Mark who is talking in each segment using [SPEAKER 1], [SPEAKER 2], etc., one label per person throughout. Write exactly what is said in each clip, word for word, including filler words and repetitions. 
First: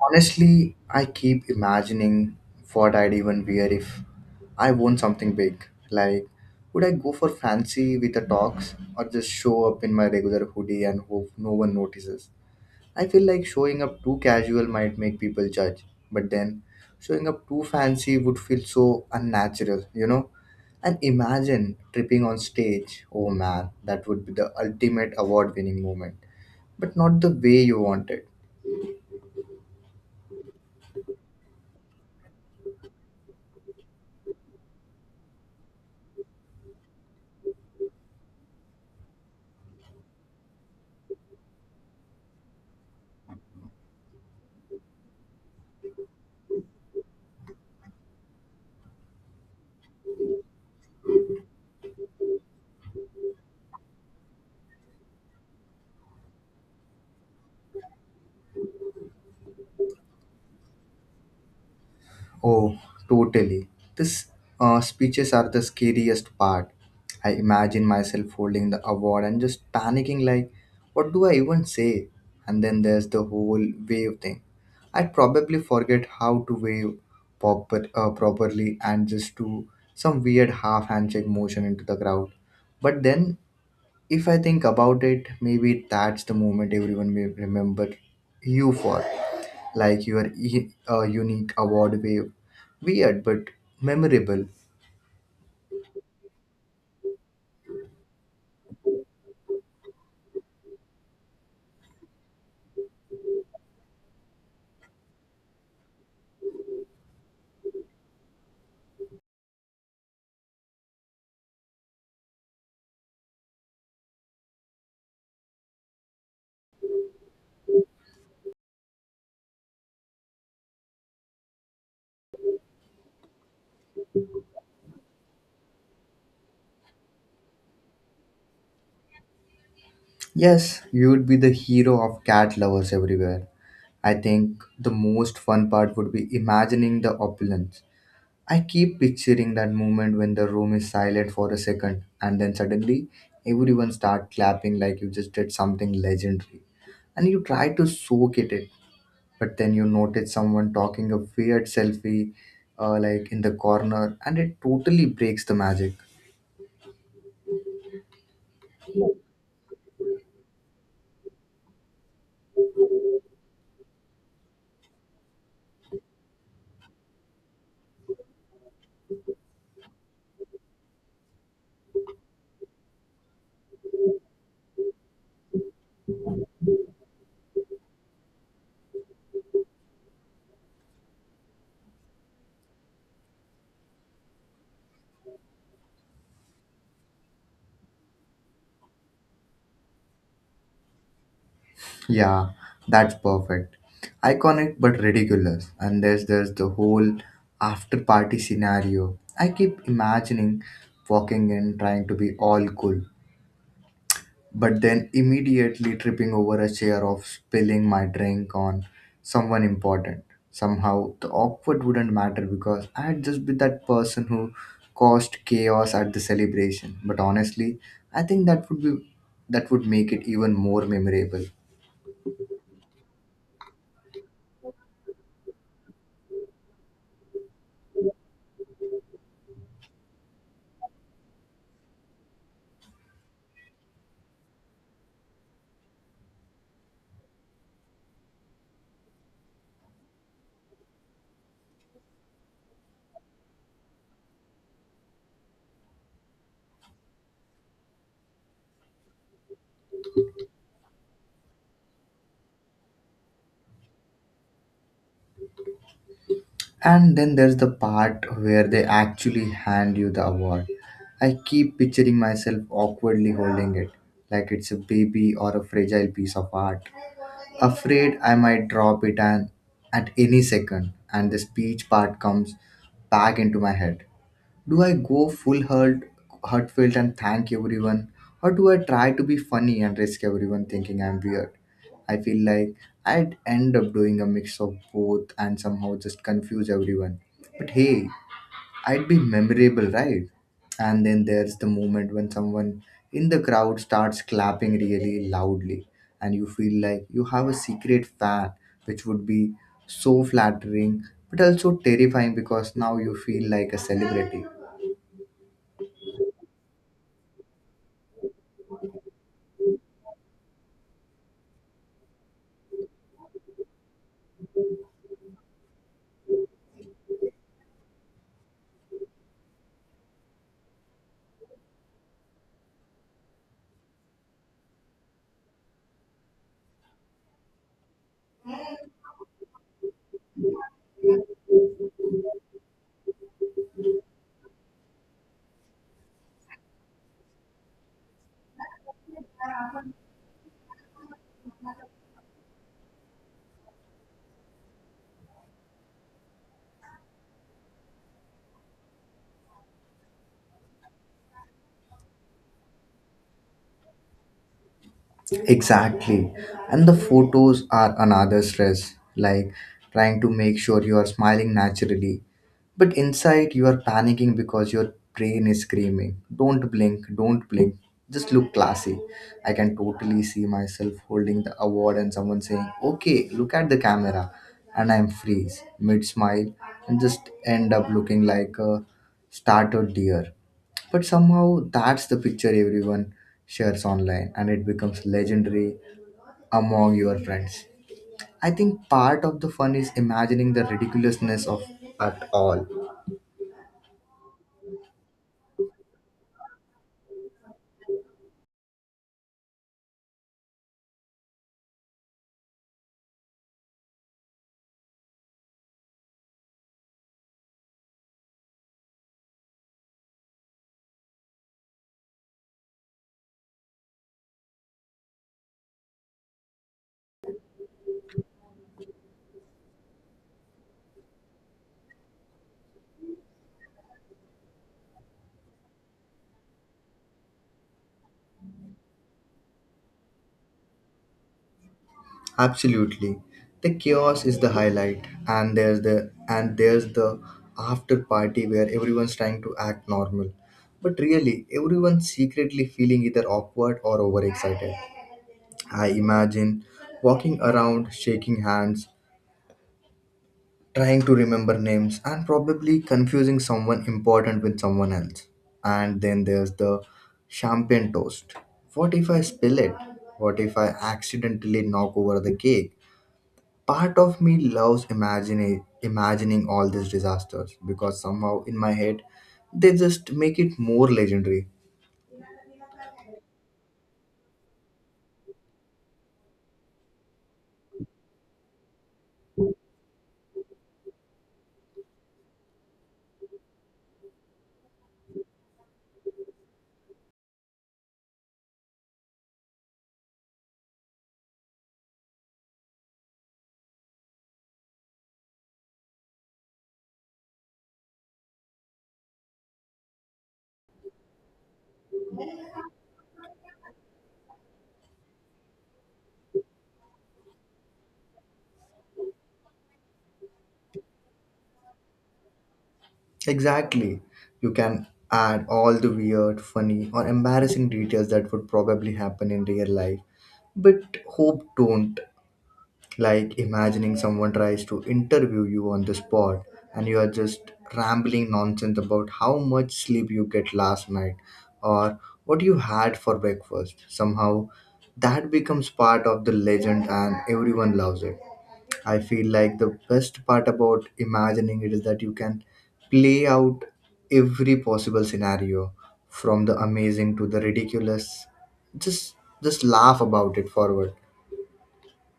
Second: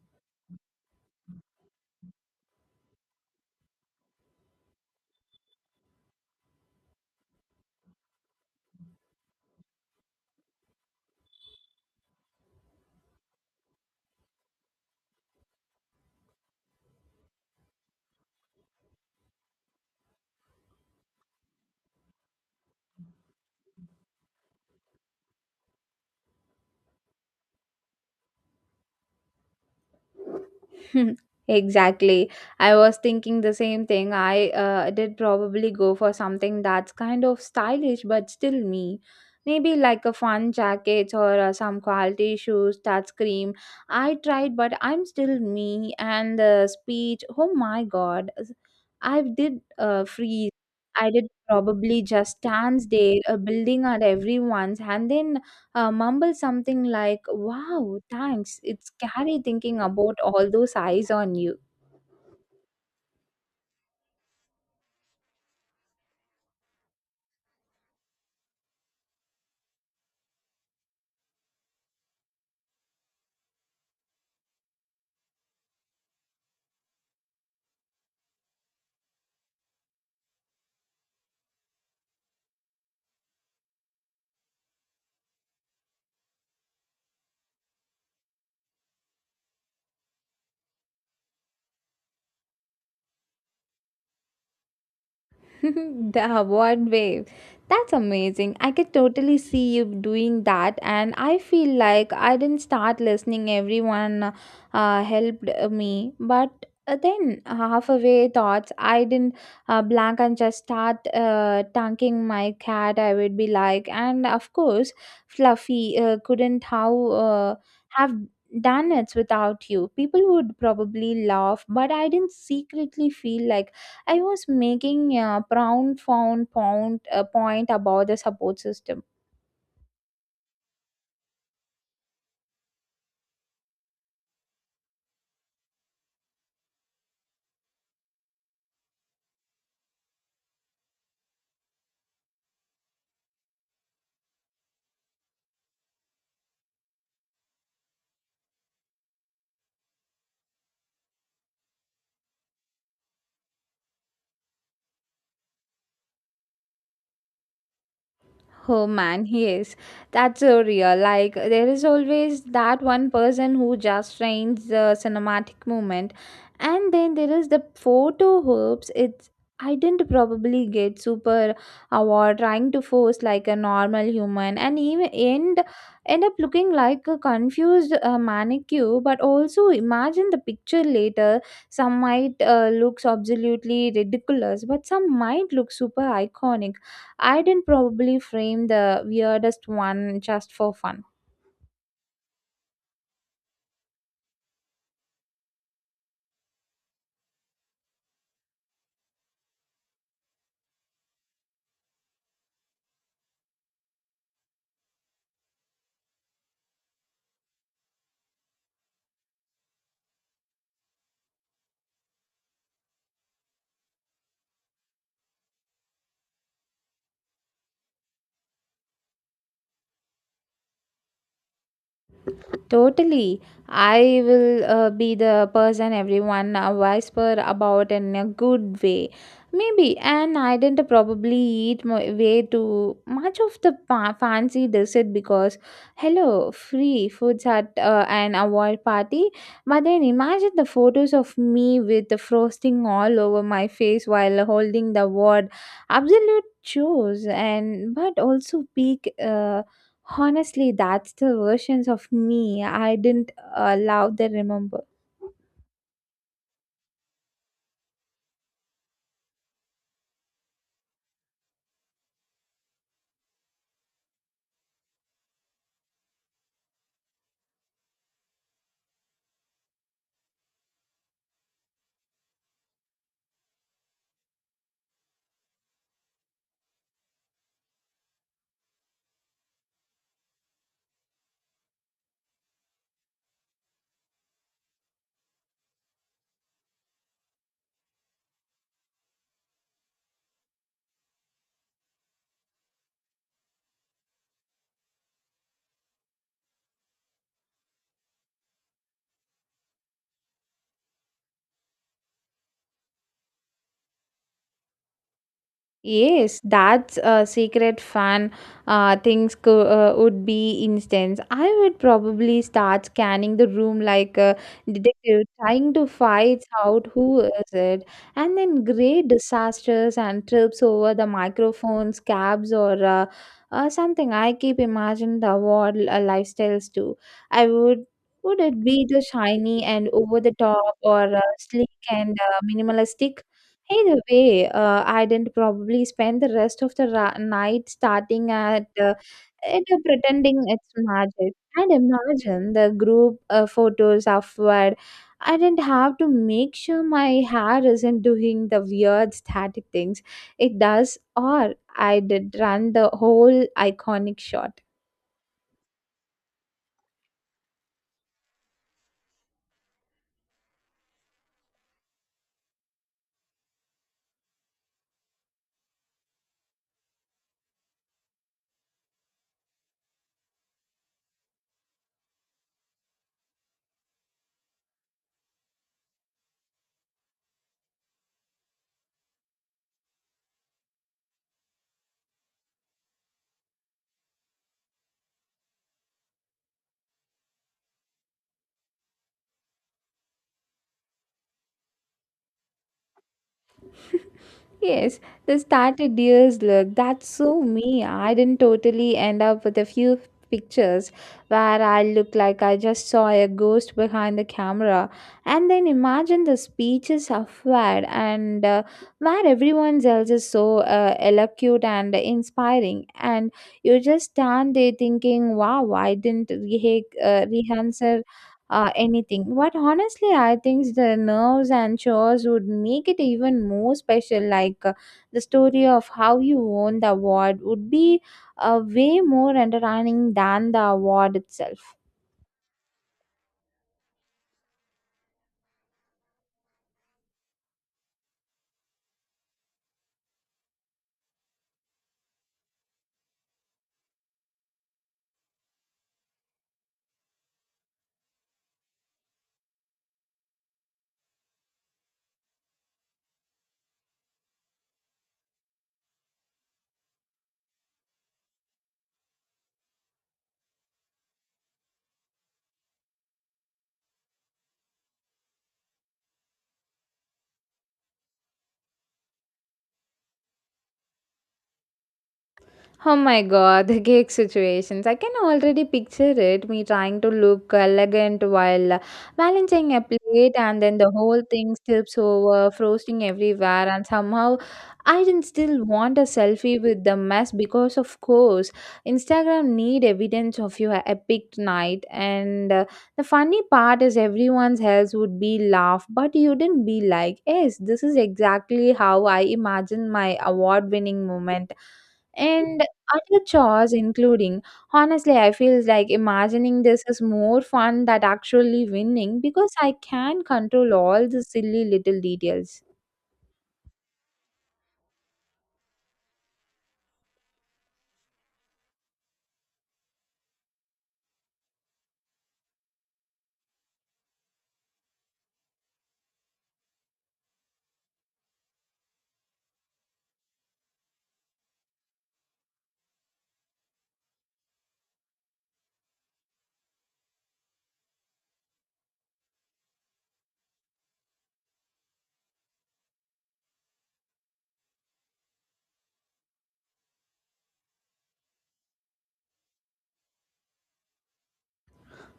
[SPEAKER 1] Honestly, I keep imagining what I'd even wear if I won something big. Like, would I go for fancy with the talks or just show up in my regular hoodie and hope no one notices? I feel like showing up too casual might make people judge, but then showing up too fancy would feel so unnatural, you know? And imagine tripping on stage. Oh man, that would be the ultimate award winning moment, but not the way you want it.
[SPEAKER 2] Exactly. I was thinking the same thing. I uh, did probably go for something that's kind of stylish but still me. Maybe like a fun jacket or uh, some quality shoes that scream. I tried, but I'm still me. And the speech, oh my god, I did uh, freeze. I did probably just stands there, uh, building at everyone's, and then uh, mumble something like, "Wow, thanks." It's scary thinking about all those eyes on you.
[SPEAKER 1] Oh, totally. These uh, speeches are the scariest part. I imagine myself holding the award and just panicking, like, what do I even say? And then there's the whole wave thing. I'd probably forget how to wave proper, uh, properly and just do some weird half handshake motion into the crowd. But then if I think about it, maybe that's the moment everyone may remember you for, like your e- uh, unique award wave. Weird but memorable.
[SPEAKER 2] The one wave. That's amazing. I could totally see you doing that, and I feel like I didn't start listening. Everyone uh, helped me, but uh, then halfway thoughts, I didn't uh, blank and just start uh, tanking my cat. I would be like, and of course, Fluffy uh, couldn't how uh, have done it without you. People would probably laugh, but I didn't secretly feel like I was making a profound found point, uh, point about the support system.
[SPEAKER 1] Yes, you would be the hero of cat lovers everywhere. I think the most fun part would be imagining the opulence. I keep picturing that moment when the room is silent for a second and then suddenly everyone start clapping like you just did something legendary and you try to soak it in, but then you notice someone talking a weird selfie uh, like in the corner, and it totally breaks the magic.
[SPEAKER 2] Oh man, he is. That's so real. Like, there is always that one person who just frames the cinematic moment, and then there is the photo hoops. It's I didn't probably get super award trying to force like a normal human and even end end up looking like a confused uh, manicure, but also imagine the picture later. Some might uh, looks absolutely ridiculous, but some might look super iconic. I didn't probably frame the weirdest one just for fun.
[SPEAKER 1] Yeah, that's perfect. Iconic but ridiculous. And there's there's the whole after party scenario. I keep imagining walking in trying to be all cool, but then immediately tripping over a chair of spilling my drink on someone important. Somehow the awkward wouldn't matter because I had just been that person who caused chaos at the celebration. But honestly, I think that would be, that would make it even more memorable.
[SPEAKER 2] Totally. I will uh, be the person everyone uh, whisper about in a good way. Maybe, and I didn't probably eat mo- way too much of the pa- fancy dessert because, hello, free foods at uh, an award party. But then imagine the photos of me with the frosting all over my face while holding the word, absolute chores, and but also peak. Uh, Honestly, that's the versions of me I didn't allow they remember.
[SPEAKER 1] And then there's the part where they actually hand you the award. I keep picturing myself awkwardly holding it, like it's a baby or a fragile piece of art. Afraid I might drop it and at any second, and the speech part comes back into my head. Do I go full hurt, heartfelt and thank everyone, or do I try to be funny and risk everyone thinking I'm weird? I feel like I'd end up doing a mix of both and somehow just confuse everyone. But hey, I'd be memorable, right? And then there's the moment when someone in the crowd starts clapping really loudly, and you feel like you have a secret fan, which would be so flattering but also terrifying because now you feel like a celebrity.
[SPEAKER 2] Yes, that's a secret fan uh, things co- uh, would be instance. I would probably start scanning the room like a detective, trying to find out who is it, and then great disasters and trips over the microphones, cabs, or uh, uh, something. I keep imagining the world uh, lifestyles too. I would. Would it be the shiny and over the top, or uh, sleek and uh, minimalistic? Either way, uh, I didn't probably spend the rest of the ra- night starting at uh, it, uh, pretending it's magic. And imagine the group uh, photos afterward. I didn't have to make sure my hair isn't doing the weird static things it does, or I did run the whole iconic shot.
[SPEAKER 1] Exactly. And the photos are another stress, like trying to make sure you are smiling naturally. But inside, you are panicking because your brain is screaming, "Don't blink, don't blink. Just look classy." I can totally see myself holding the award and someone saying, "Okay, look at the camera." And I'm freeze mid smile and just end up looking like a startled deer. But somehow, that's the picture everyone shares online and it becomes legendary among your friends. I think part of the fun is imagining the ridiculousness of at all.
[SPEAKER 2] Yes, the started deer's look. That's so me. I didn't totally end up with a few pictures where I look like I just saw a ghost behind the camera. And then imagine the speeches affair and uh, where everyone else is so uh, eloquent and inspiring. And you just stand there thinking, wow, I didn't rehe- uh, rehearse uh, anything. But honestly, I think the nerves and chores would make it even more special. Like uh, the story of how you won the award would be uh, way more entertaining than the award itself.
[SPEAKER 1] Absolutely. The chaos is the highlight. And there's the and there's the after party where everyone's trying to act normal. But really everyone's secretly feeling either awkward or overexcited. I imagine walking around shaking hands, trying to remember names and probably confusing someone important with someone else. And then there's the champagne toast. What if I spill it? What if I accidentally knock over the cake? Part of me loves imagining imagining all these disasters because somehow in my head they just make it more legendary.
[SPEAKER 2] Oh my god, the cake situations. I can already picture it, me trying to look elegant while uh, balancing a plate and then the whole thing slips over, frosting everywhere, and somehow I didn't still want a selfie with the mess because, of course, Instagram need evidence of your epic night. And uh, the funny part is everyone's else would be laugh, but you didn't be like, yes, this is exactly how I imagine my award-winning moment and other chores including, honestly, I feel like imagining this is more fun than actually winning because I can control all the silly little details.
[SPEAKER 1] Exactly. You can add all the weird funny or embarrassing details that would probably happen in real life, but hope don't. Like imagining someone tries to interview you on the spot and you are just rambling nonsense about how much sleep you get last night or what you had for breakfast. Somehow that becomes part of the legend and everyone loves it. I feel like the best part about imagining it is that you can play out every possible scenario from the amazing to the ridiculous. Just just laugh about it forward.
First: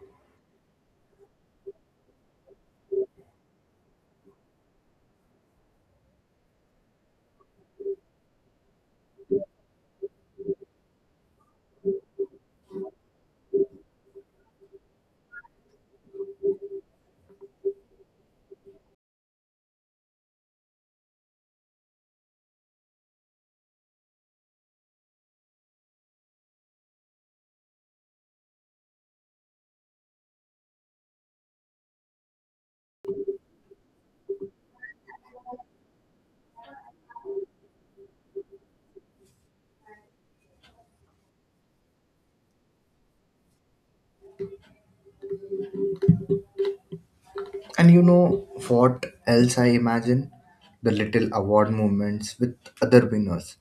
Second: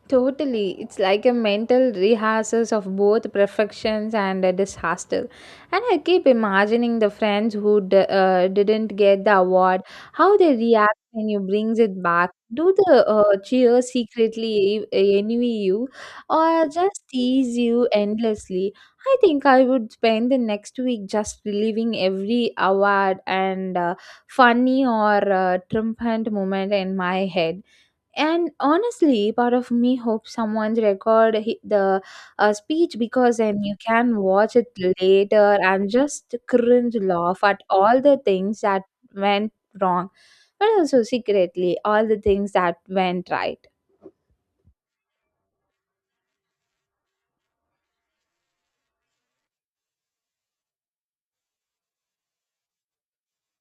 [SPEAKER 2] Totally. It's like a mental rehearsals of both perfections and a disaster. And I keep imagining the friends who d- uh, didn't get the award, how they react when you brings it back. Do the uh, cheer secretly e- envy you or just tease you endlessly? I think I would spend the next week just reliving every award and uh, funny or uh, triumphant moment in my head. And honestly, part of me hopes someone record hi- the uh, speech because then you can watch it later and just cringe laugh at all the things that went wrong, but also secretly all the things that went right.
[SPEAKER 1] And you know what else I imagine? The little award moments with other winners.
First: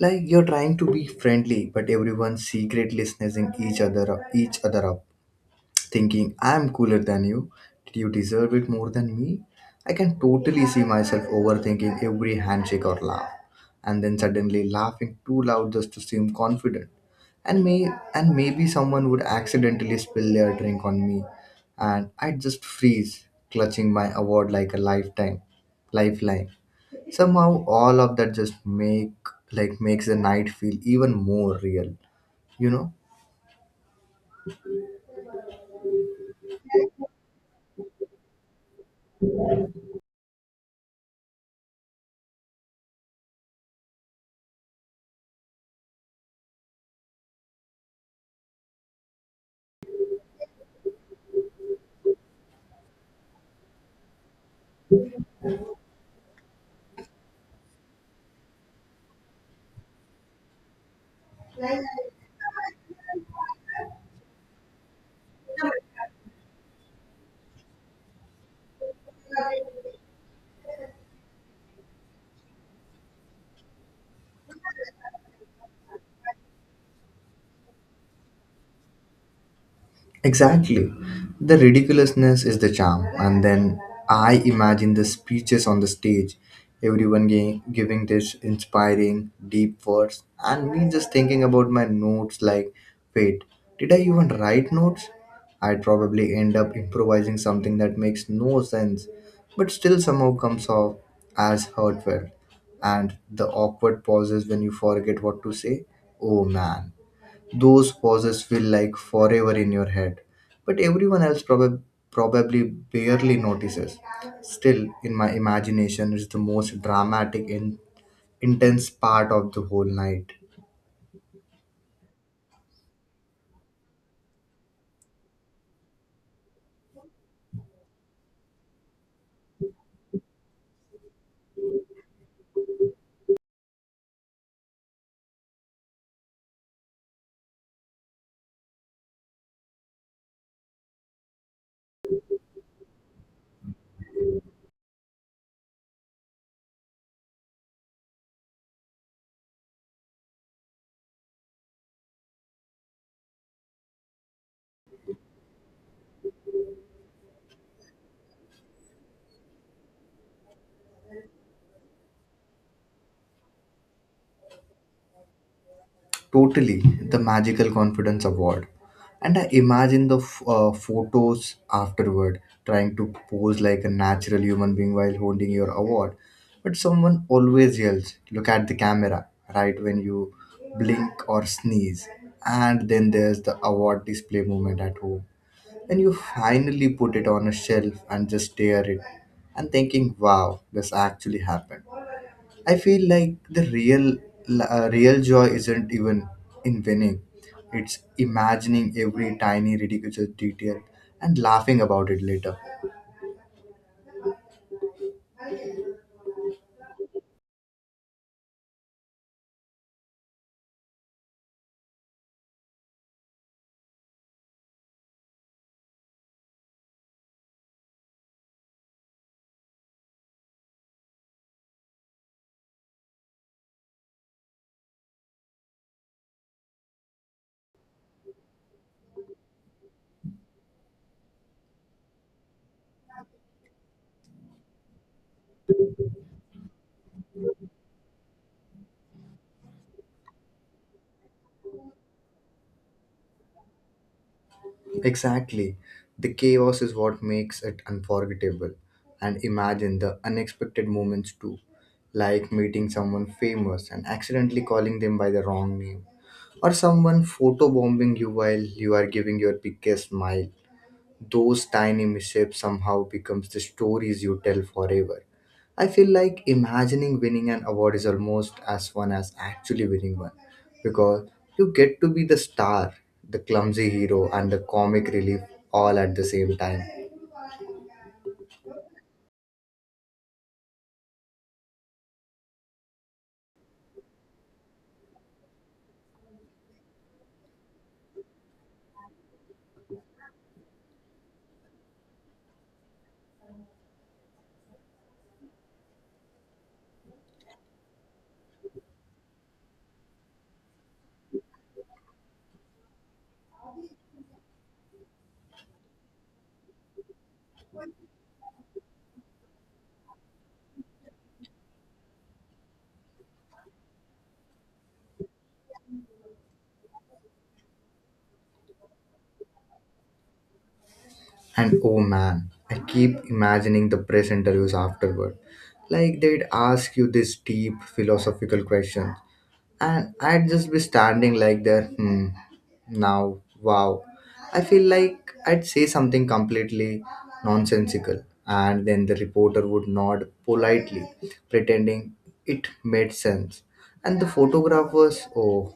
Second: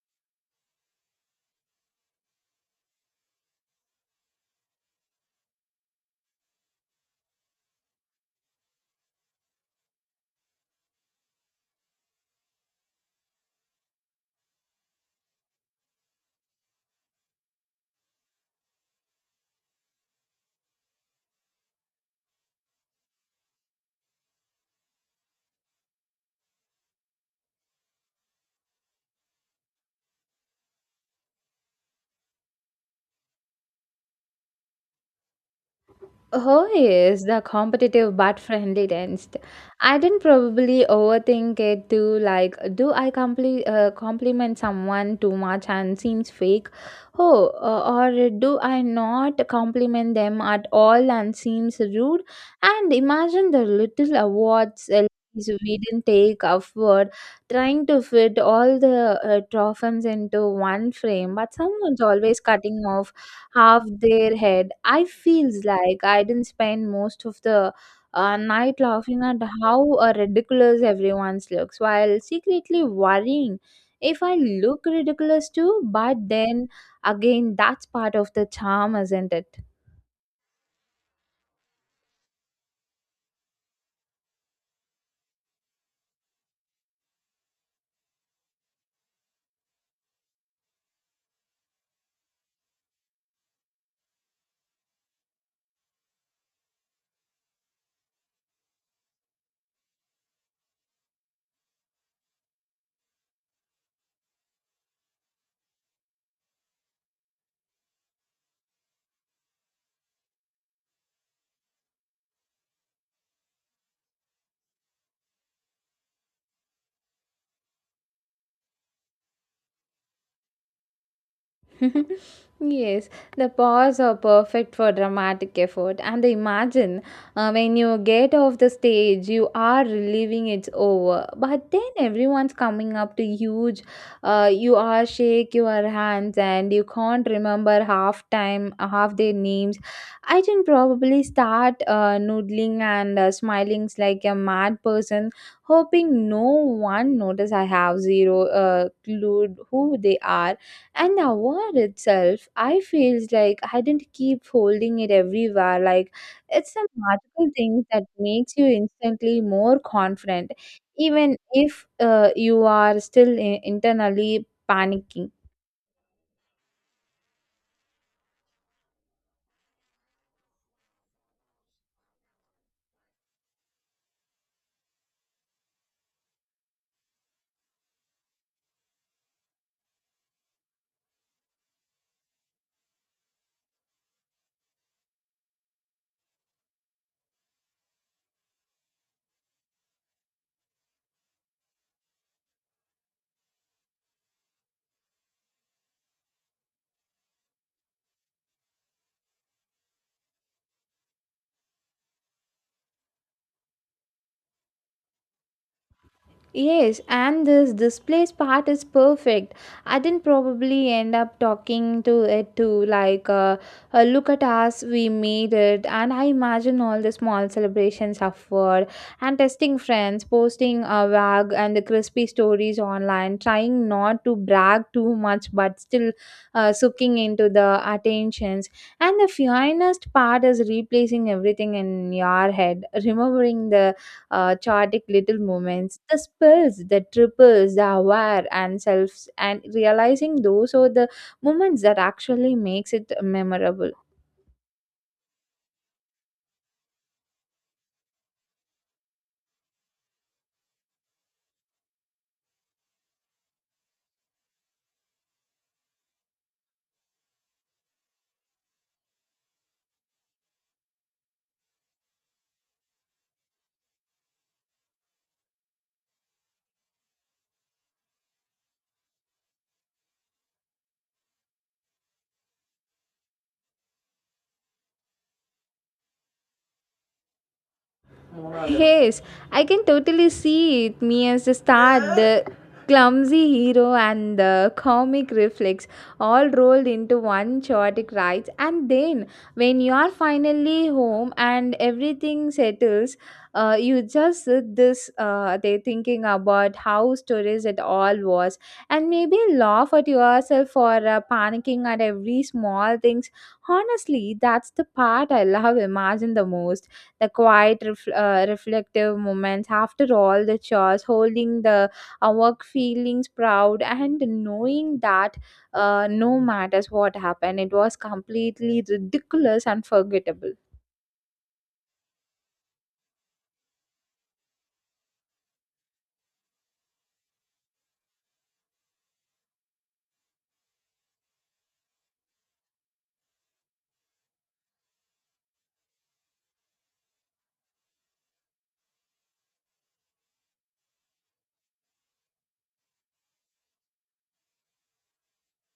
[SPEAKER 1] Like you're trying to be friendly, but everyone's secretly sneezing each other up, each other up thinking I'm cooler than you. Did you deserve it more than me? I can totally see myself overthinking every handshake or laugh, and then suddenly laughing too loud just to seem confident. And may and maybe someone would accidentally spill their drink on me, and I'd just freeze, clutching my award like a lifetime lifeline. Somehow, all of that just make like makes the night feel even more real. You
[SPEAKER 2] Oh yes, the competitive but friendly tensed. I didn't probably overthink it too. Like, do I compli- uh, compliment someone too much and seems fake? Oh, uh, or do I not compliment them at all and seems rude? And imagine the little awards, uh, we didn't take upward, trying to fit all the uh, trophies into one frame, but
[SPEAKER 1] know.
[SPEAKER 2] someone's always cutting off half their head. I feels like I didn't spend most of the uh, night laughing at how uh, ridiculous everyone's looks while secretly worrying if I look ridiculous too. But then again, that's part of the charm, isn't it?
[SPEAKER 1] Exactly. The ridiculousness is the charm. And then I imagine the speeches on the stage, everyone gi- giving this inspiring, deep words, and me just thinking about my notes like, wait, did I even write notes? I'd probably end up improvising something that makes no sense, but still somehow comes off as heartfelt. And the awkward pauses when you forget what to say. Oh man, those pauses feel like forever in your head, but everyone else probab- probably barely notices. Still, in my imagination, it's the most dramatic and intense part of the whole night.
[SPEAKER 2] Yes, the paws are perfect for dramatic effort. And imagine uh, when you get off the stage, you are relieving it's over. But then everyone's coming up to huge. Uh, you are shake your hands and you can't remember half time, half their names. I can probably start uh, noodling and uh, smiling like a mad person, hoping no one notice I have zero uh, clue who they are. And the award itself, I feels like I didn't keep holding it everywhere like it's some magical thing that makes you instantly more confident even if uh, you are still i- internally panicking.
[SPEAKER 1] Totally, the Magical Confidence Award. And I imagine the f- uh, photos afterward, trying to pose like a natural human being while holding your award. But someone always yells, "Look at the camera," right when you blink or sneeze. And then there's the award display moment at home. Then you finally put it on a shelf and just stare at it and thinking, "Wow, this actually happened." I feel like the real uh, real joy isn't even in winning. It's imagining every tiny ridiculous detail and laughing about it later.
[SPEAKER 2] Yes, and this displays part is perfect. I didn't probably end up talking to it too, like, uh, uh, look at us, we made it. And I imagine all the small celebrations afterward and testing friends, posting a wag and the crispy stories online, trying not to brag too much, but still uh, soaking into the attentions. And the finest part is replacing everything in your head, remembering the uh, chaotic little moments, the spills, the triples, the aware and selves, and realizing those are the moments that actually makes it memorable.
[SPEAKER 1] Exactly. The chaos is what makes it unforgettable. And imagine the unexpected moments too, like meeting someone famous and accidentally calling them by the wrong name, or someone photobombing you while you are giving your biggest smile. Those tiny mishaps somehow becomes the stories you tell forever. I feel like imagining winning an award is almost as fun as actually winning one because you get to be the star, the clumsy hero, and the comic relief all at the same time.
[SPEAKER 2] Yes, I can totally see it. Me as the star, the clumsy hero, and the comic reflex all rolled into one chaotic ride. And then, when you are finally home and everything settles, uh, you just sit this uh, they thinking about how stories it all was, and maybe laugh at yourself for uh, panicking at every small things. Honestly, that's the part I love. Imagine the most the quiet, ref- uh, reflective moments after all the chores, holding the uh, work feelings proud and knowing that uh, no matters what happened, it was completely ridiculous and forgettable.
[SPEAKER 1] And oh man, I keep imagining the press interviews afterward. Like they'd ask you this deep philosophical question and I'd just be standing like there. Hmm. Now, wow. I feel like I'd say something completely nonsensical, and then the reporter would nod politely, pretending it made sense. And the photographers, oh,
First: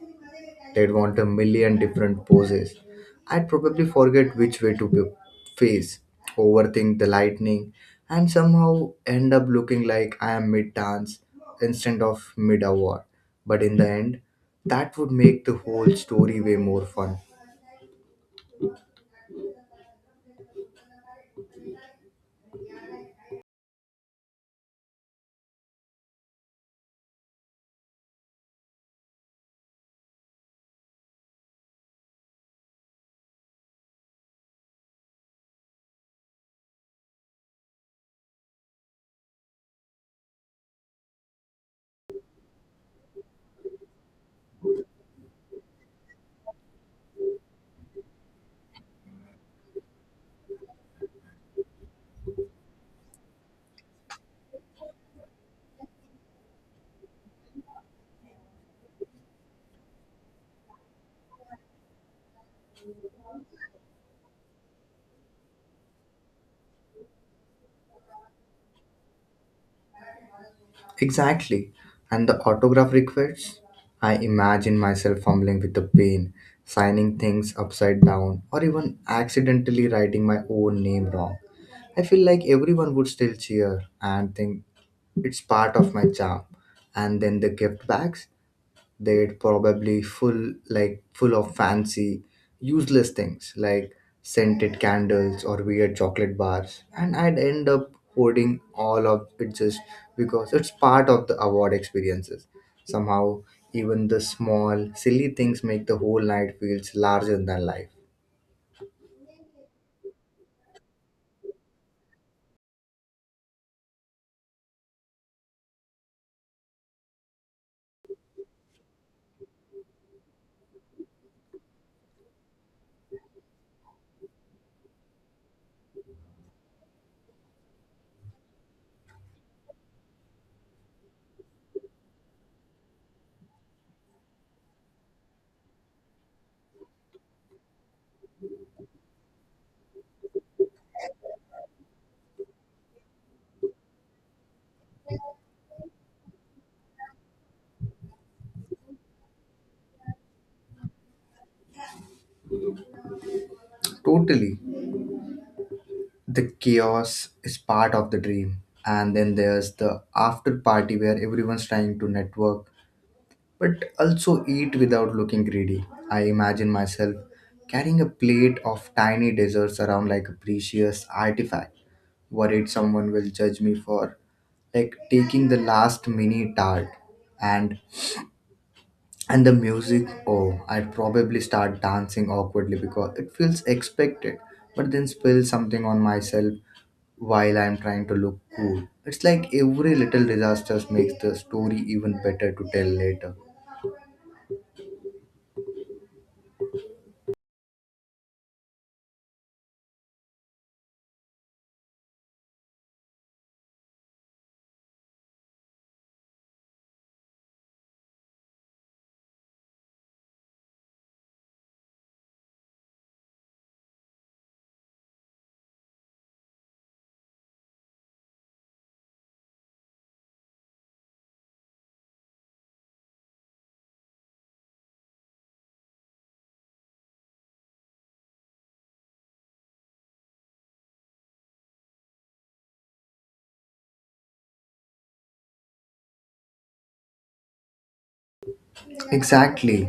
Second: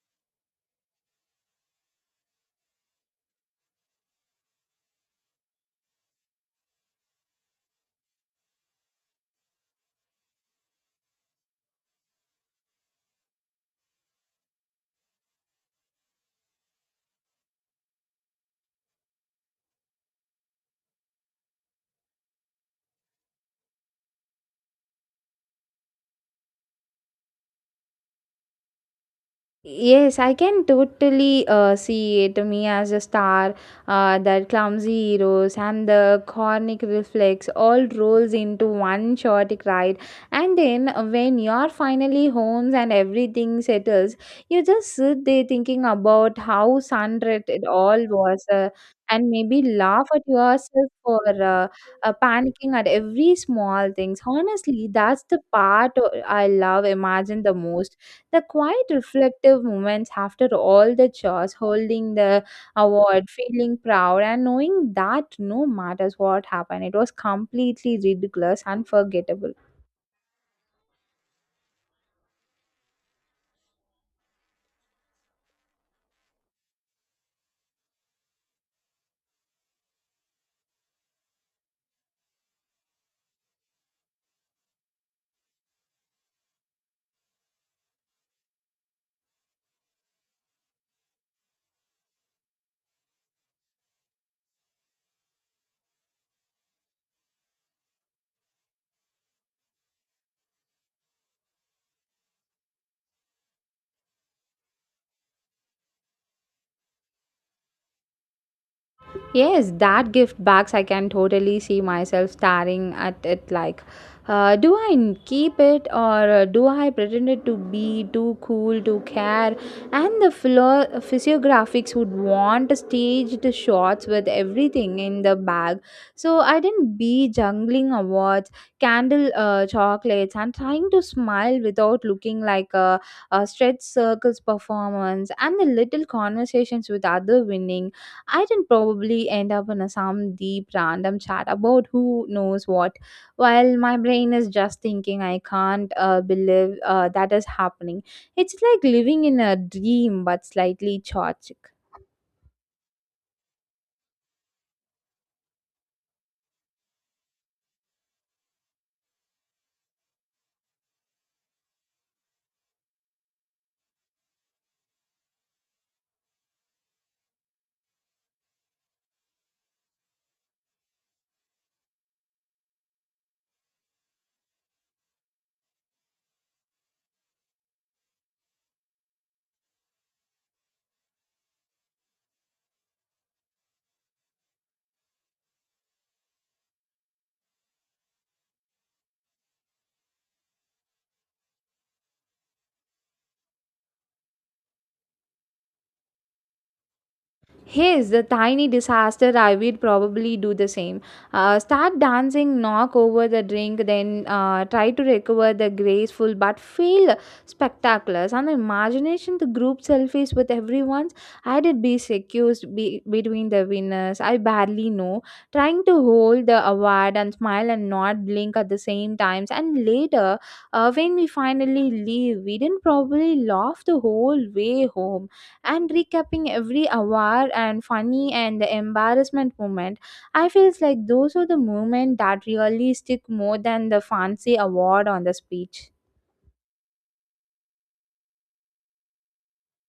[SPEAKER 1] they'd want a million different poses. I'd probably forget which way to be- face, overthink the lightning, and somehow end up looking like I am mid dance instead of mid award. But in the end, that would make the whole story way more fun.
[SPEAKER 2] Yes, I can totally uh, see it. Me as a star, uh, that clumsy heroes and the chronic reflex all rolls into one short ride. And then uh, when you're finally home and everything settles, you just sit there thinking about how sunlit it all was, uh, and maybe laugh at yourself for uh, uh, panicking at every small things. Honestly, that's the part uh, I love. Imagine the most the quiet, reflective moments after all the chores, holding the award, feeling proud, and knowing that no matters what happened, it was completely ridiculous, unforgettable.
[SPEAKER 1] Exactly. And the autograph requests? I imagine myself fumbling with the pen, signing things upside down, or even accidentally writing my own name wrong. I feel like everyone would still cheer and think it's part of my charm. And then the gift bags? They'd probably full like full of fancy useless things like scented candles or weird chocolate bars, and I'd end up hoarding all of it just because it's part of the award experiences. Somehow even the small silly things make the whole night feels larger than life.
[SPEAKER 2] Yes, that gift box, I can totally see myself staring at it like, uh, do I n- keep it or uh, do I pretend it to be too cool to care? And the philo- physiographics would want staged shots with everything in the bag. So I didn't be jungling awards, candle uh, chocolates, and trying to smile without looking like a, a stretched circles performance and the little conversations with other winning. I'd probably end up in a, some deep random chat about who knows what, while my brain is just thinking, I can't uh, believe uh, that is happening. It's like living in a dream, but slightly chaotic.
[SPEAKER 1] Totally, the chaos is part of the dream. And then there's the after party where everyone's trying to network but also eat without looking greedy. I imagine myself carrying a plate of tiny desserts around like a precious artifact, worried someone will judge me for like taking the last mini tart. And and the music, oh, I'd probably start dancing awkwardly because it feels expected, but then spill something on myself while I'm trying to look cool. It's like every little disaster makes the story even better to tell later.
[SPEAKER 2] Yes, the tiny disaster, I will probably do the same. Uh, start dancing, knock over the drink, then uh, try to recover the graceful but feel spectaculars. And the imagination, the group selfies with everyone's. I did be accused be- between the winners. I barely know. Trying to hold the award and smile and not blink at the same times. And later, uh, when we finally leave, we didn't probably laugh the whole way home and recapping every award and funny and the embarrassment moment. I feels like those are the moments that really stick more than the fancy award on the speech.
[SPEAKER 1] Exactly,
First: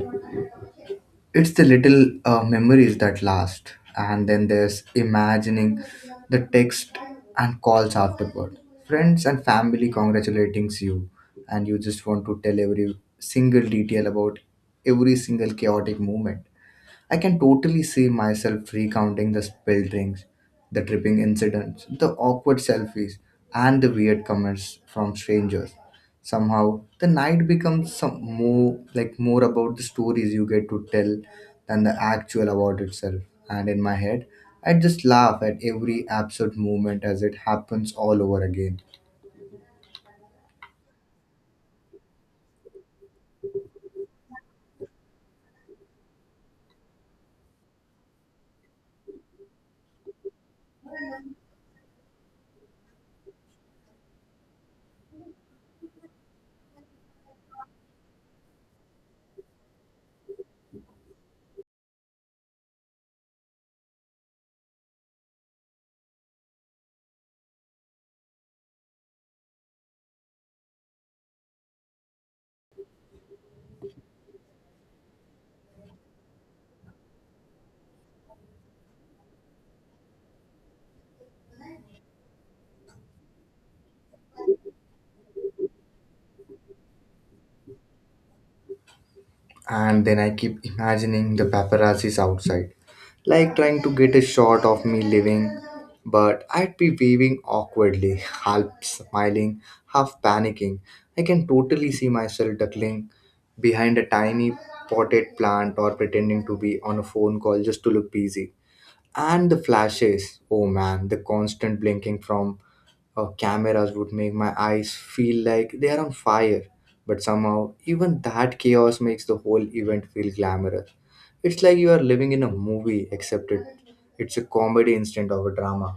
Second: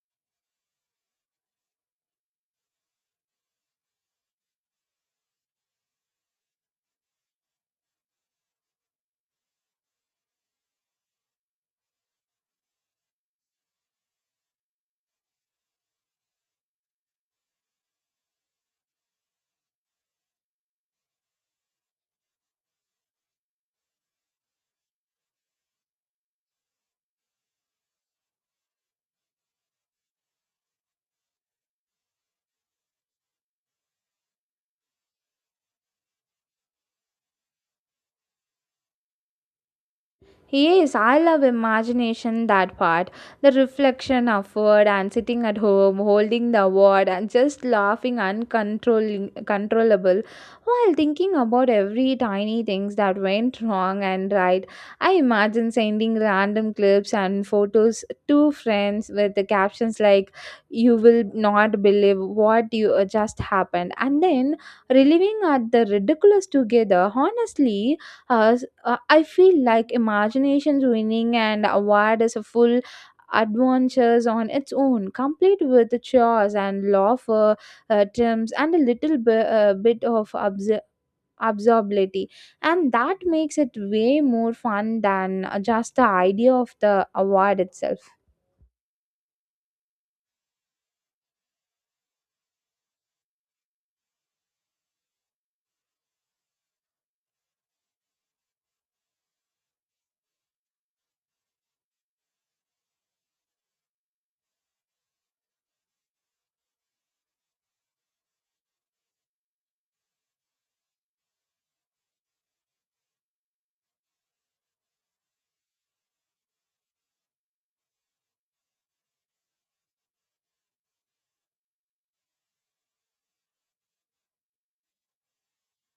[SPEAKER 1] it's the little uh, memories that last. And then there's imagining the text and calls afterward, friends and family congratulating you, and you just want to tell every single detail about every single chaotic moment. I can totally see myself recounting the spilled drinks, the tripping incidents, the awkward selfies, and the weird comments from strangers. Somehow, the night becomes some more like more about the stories you get to tell than the actual award itself. And in my head, I just laugh at every absurd moment as it happens all over again.
[SPEAKER 2] Yes, I love imagination that part. The reflection of word and sitting at home holding the word and just laughing uncontrollable while thinking about every tiny things that went wrong and right. I imagine sending random clips and photos to friends with the captions like, you will not believe what you uh, just happened, and then reliving at the ridiculous together. Honestly, uh, s- uh, I feel like imagination's winning and award is a full adventures on its own, complete with the chores and laughter, uh, terms, and a little bi- uh, bit of obs- absurdity, and that makes it way more fun than uh, just the idea of the award itself.
[SPEAKER 1] And then I keep imagining the paparazzi's outside, like trying to get a shot of me living. But I'd be waving awkwardly, half smiling, half panicking. I can totally see myself duckling behind a tiny potted plant or pretending to be on a phone call just to look busy. And the flashes, oh man, the constant blinking from uh, cameras would make my eyes feel like they are on fire. But somehow, even that chaos makes the whole event feel glamorous. It's like you are living in a movie, except it, it's a comedy instead of a drama.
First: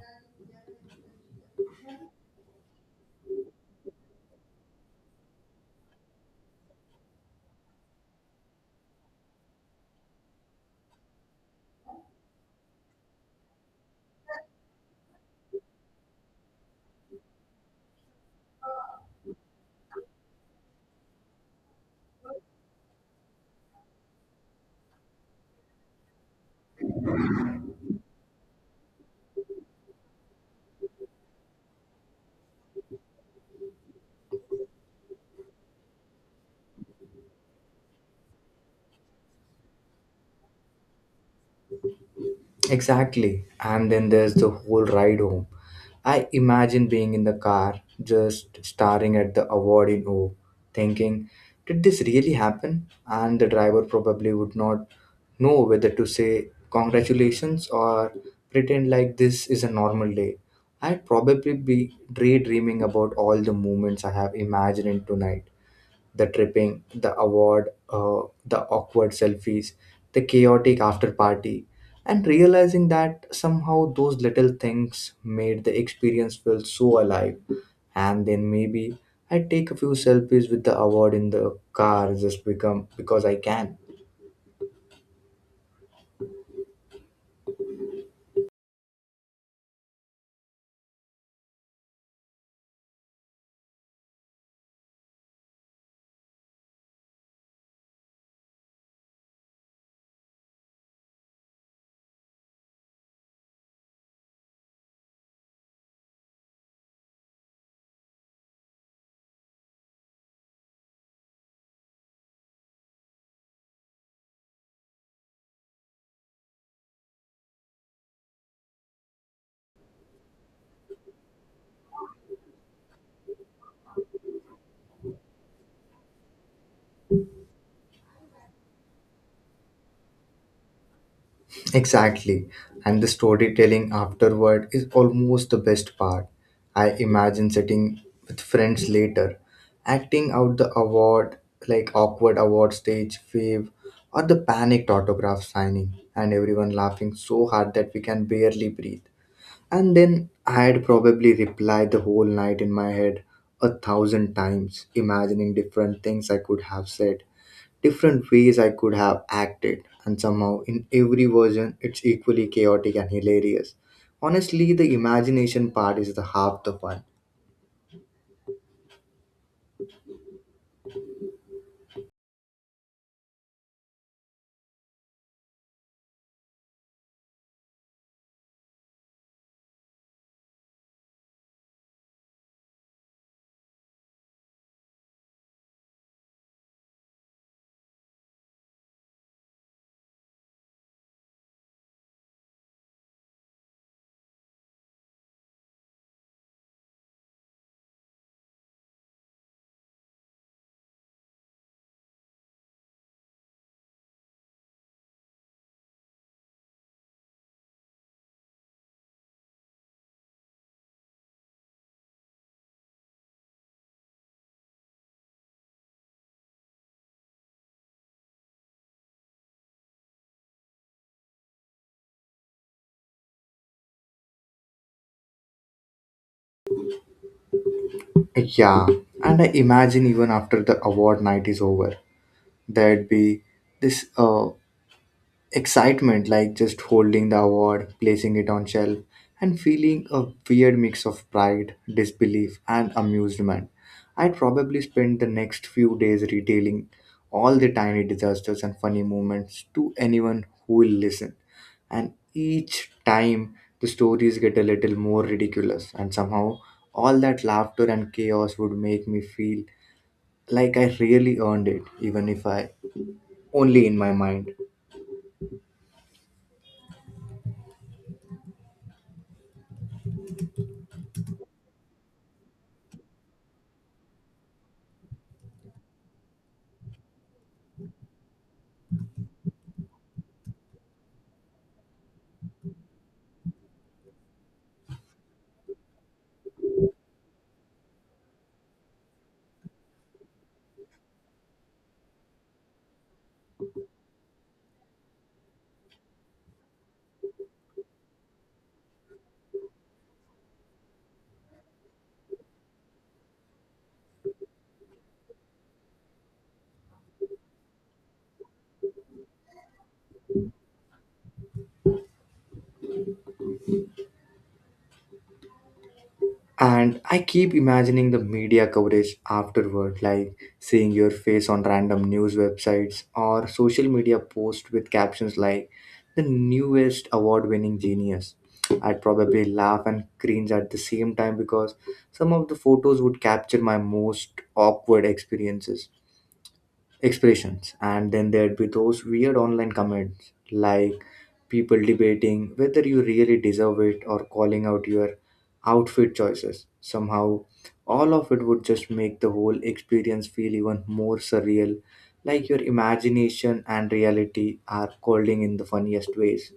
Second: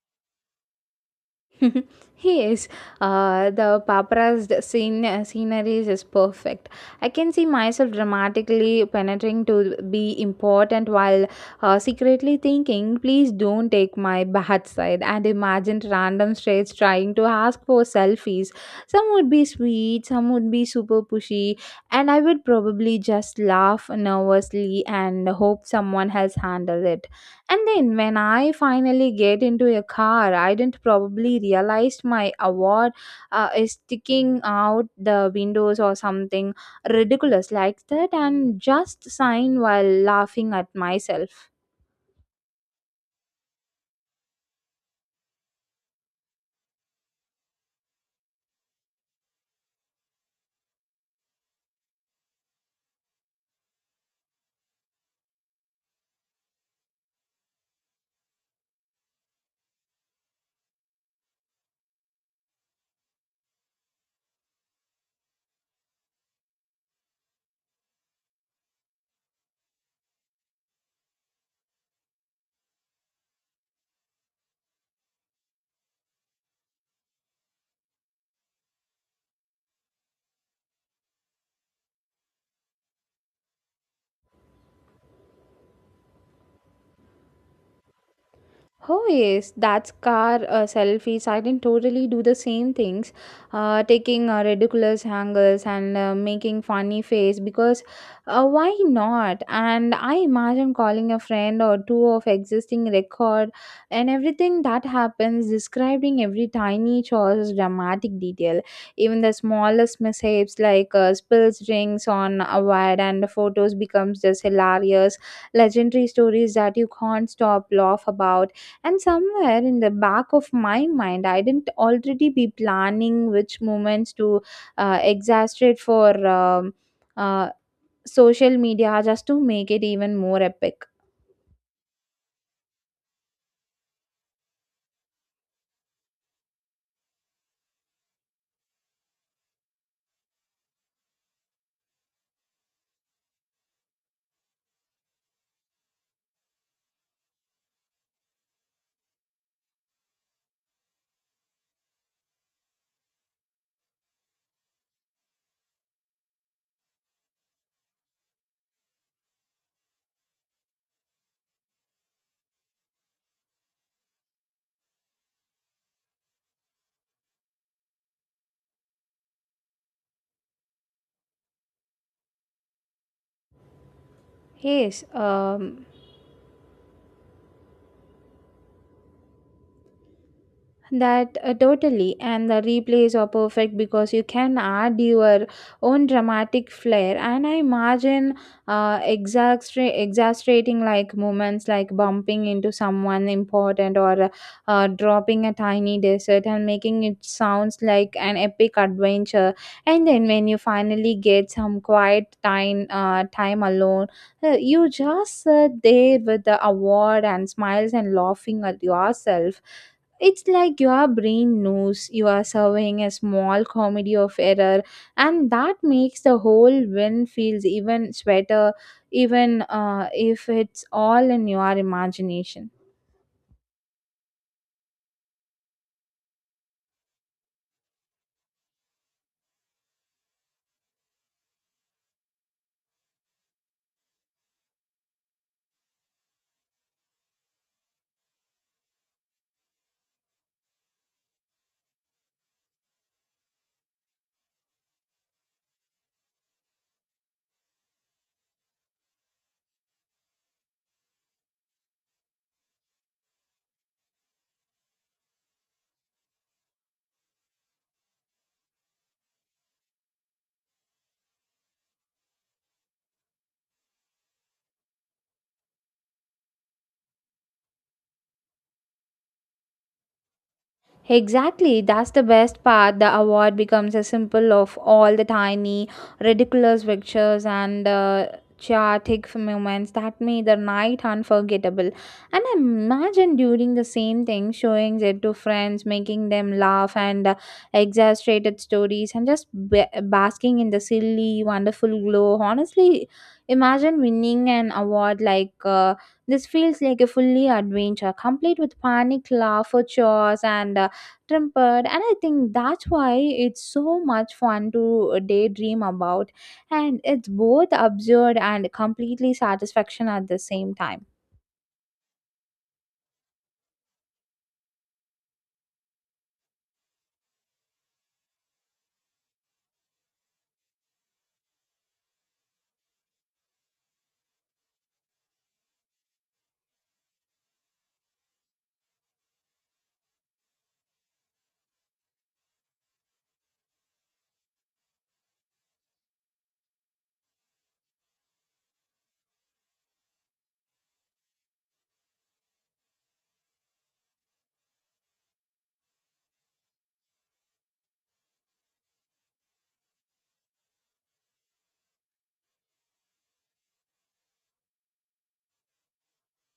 [SPEAKER 2] Yes, is. Uh, the paparazzi d- scene scenery is perfect. I can see myself dramatically penetrating to be important while uh, secretly thinking, please don't take my bad side. And imagine random straights trying to ask for selfies. Some would be sweet, some would be super pushy, and I would probably just laugh nervously and hope someone else handled it. And then when I finally get into a car, I didn't probably realize my award uh, is sticking out the windows or something ridiculous like that and just sign while laughing at myself.
[SPEAKER 1] Exactly. And then there's the whole ride home. I imagine being in the car, just staring at the award in awe, thinking, did this really happen? And the driver probably would not know whether to say congratulations or pretend like this is a normal day. I'd probably be daydreaming about all the moments I have imagined tonight, the tripping, the award, uh, the awkward selfies, the chaotic after party, and realizing that somehow those little things made the experience feel so alive. And then maybe I take a few selfies with the award in the car just become because I can.
[SPEAKER 2] Oh yes, that's car uh, selfies. I didn't totally do the same things, uh, taking uh, ridiculous angles and uh, making funny face because uh, why not? And I imagine calling a friend or two of existing record and everything that happens, describing every tiny choice, dramatic detail, even the smallest mishaps like uh, spills drinks on a wire and photos becomes just hilarious, legendary stories that you can't stop laugh about. And somewhere in the back of my mind, I didn't already be planning which moments to uh, exasperate for um, uh, social media just to make it even more epic.
[SPEAKER 1] Exactly. And the storytelling afterward is almost the best part. I imagine sitting with friends later, acting out the award, like awkward award stage wave, or the panicked autograph signing, and everyone laughing so hard that we can barely breathe. And then I'd probably reply the whole night in my head a thousand times, imagining different things I could have said, different ways I could have acted, and somehow in every version it's equally chaotic and hilarious. Honestly, the imagination part is the half the fun.
[SPEAKER 2] Yes, um, that uh, totally, and the replays are perfect because you can add your own dramatic flair. And I imagine uh, exastra- exasperating like moments like bumping into someone important or uh, dropping a tiny desert and making it sounds like an epic adventure. And then when you finally get some quiet time, uh, time alone, uh, you just sit there with the award and smiles and laughing at yourself. It's like your brain knows you are serving a small comedy of error, and that makes the whole win feels even sweeter, even uh, if it's all in your imagination.
[SPEAKER 1] Yeah, and I imagine even after the award night is over, there'd be this uh, excitement, like just holding the award, placing it on shelf and feeling a weird mix of pride, disbelief and amusement. I'd probably spend the next few days retailing all the tiny disasters and funny moments to anyone who will listen, and each time the stories get a little more ridiculous, and somehow all that laughter and chaos would make me feel like I really earned it, even if I only in my mind.
[SPEAKER 2] Exactly, that's the best part. The award becomes a symbol of all the tiny, ridiculous pictures and uh, chaotic moments that made the night unforgettable. And I imagine during the same thing, showing it to friends, making them laugh and uh, exaggerated stories, and just ba- basking in the silly, wonderful glow. Honestly, imagine winning an award like uh, this feels like a fully adventure, complete with panic, laugh, chores, and uh, tempered. And I think that's why it's so much fun to uh, daydream about, and it's both absurd and completely satisfaction at the same time.
[SPEAKER 1] And I keep imagining the media coverage afterward, like seeing your face on random news websites or social media posts with captions like the newest award winning genius. I'd probably laugh and cringe at the same time because some of the photos would capture my most awkward experiences, expressions, and then there'd be those weird online comments like people debating whether you really deserve it or calling out your outfit choices. Somehow, all of it would just make the whole experience feel even more surreal, like your imagination and reality are colliding in the funniest ways.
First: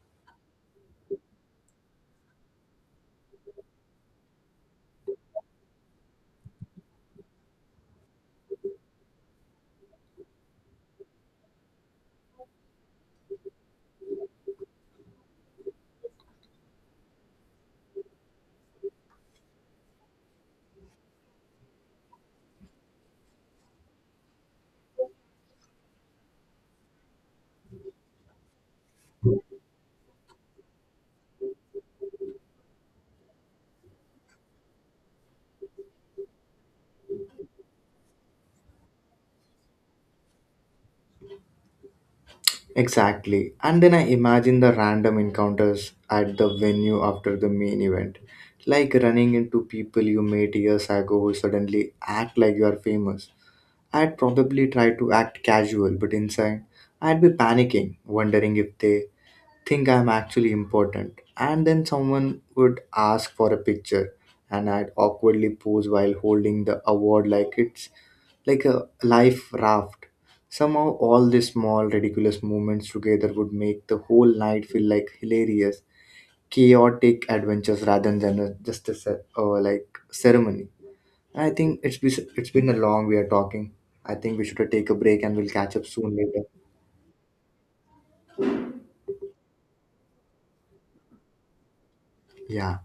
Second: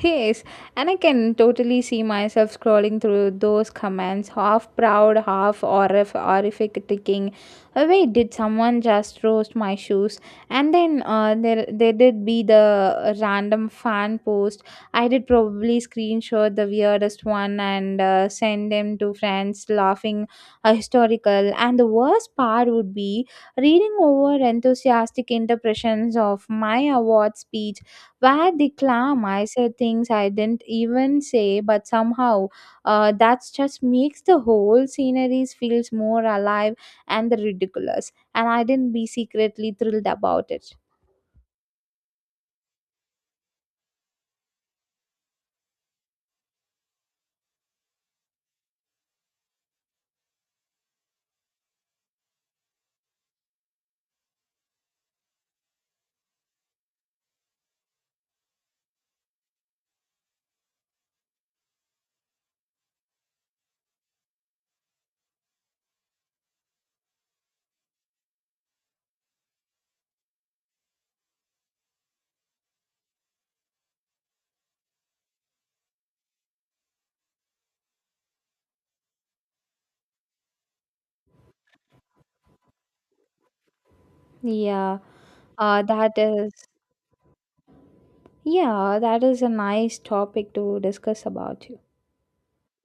[SPEAKER 2] Yes, and I can totally see myself scrolling through those comments, half proud, half horrif- horrific, thinking, oh, wait, did someone just roast my shoes? And then uh, there, there did be the random fan post. I did probably screenshot the weirdest one and uh, send them to friends, laughing uh, historical. And the worst part would be reading over enthusiastic interpretations of my award speech where the clam, I said things I didn't even say, but somehow uh, that just makes the whole sceneries feels more alive and ridiculous. And I didn't be secretly thrilled about it.
[SPEAKER 1] Exactly. And then I imagine the random encounters at the venue after the main event. Like running into people you met years ago who suddenly act like you are famous. I'd probably try to act casual, but inside, I'd be panicking, wondering if they think I'm actually important. And then someone would ask for a picture, and I'd awkwardly pose while holding the award like it's like a life raft. Somehow, all these small, ridiculous moments together would make the whole night feel like hilarious, chaotic adventures rather than a, just a ce- or like ceremony. I think it's been, it's been a long we are talking. I think we should take a
[SPEAKER 2] Yeah.
[SPEAKER 1] break and we'll catch
[SPEAKER 2] Uh,
[SPEAKER 1] up soon
[SPEAKER 2] that
[SPEAKER 1] later.
[SPEAKER 2] is, yeah, that is a nice topic to discuss about.
[SPEAKER 1] Yeah.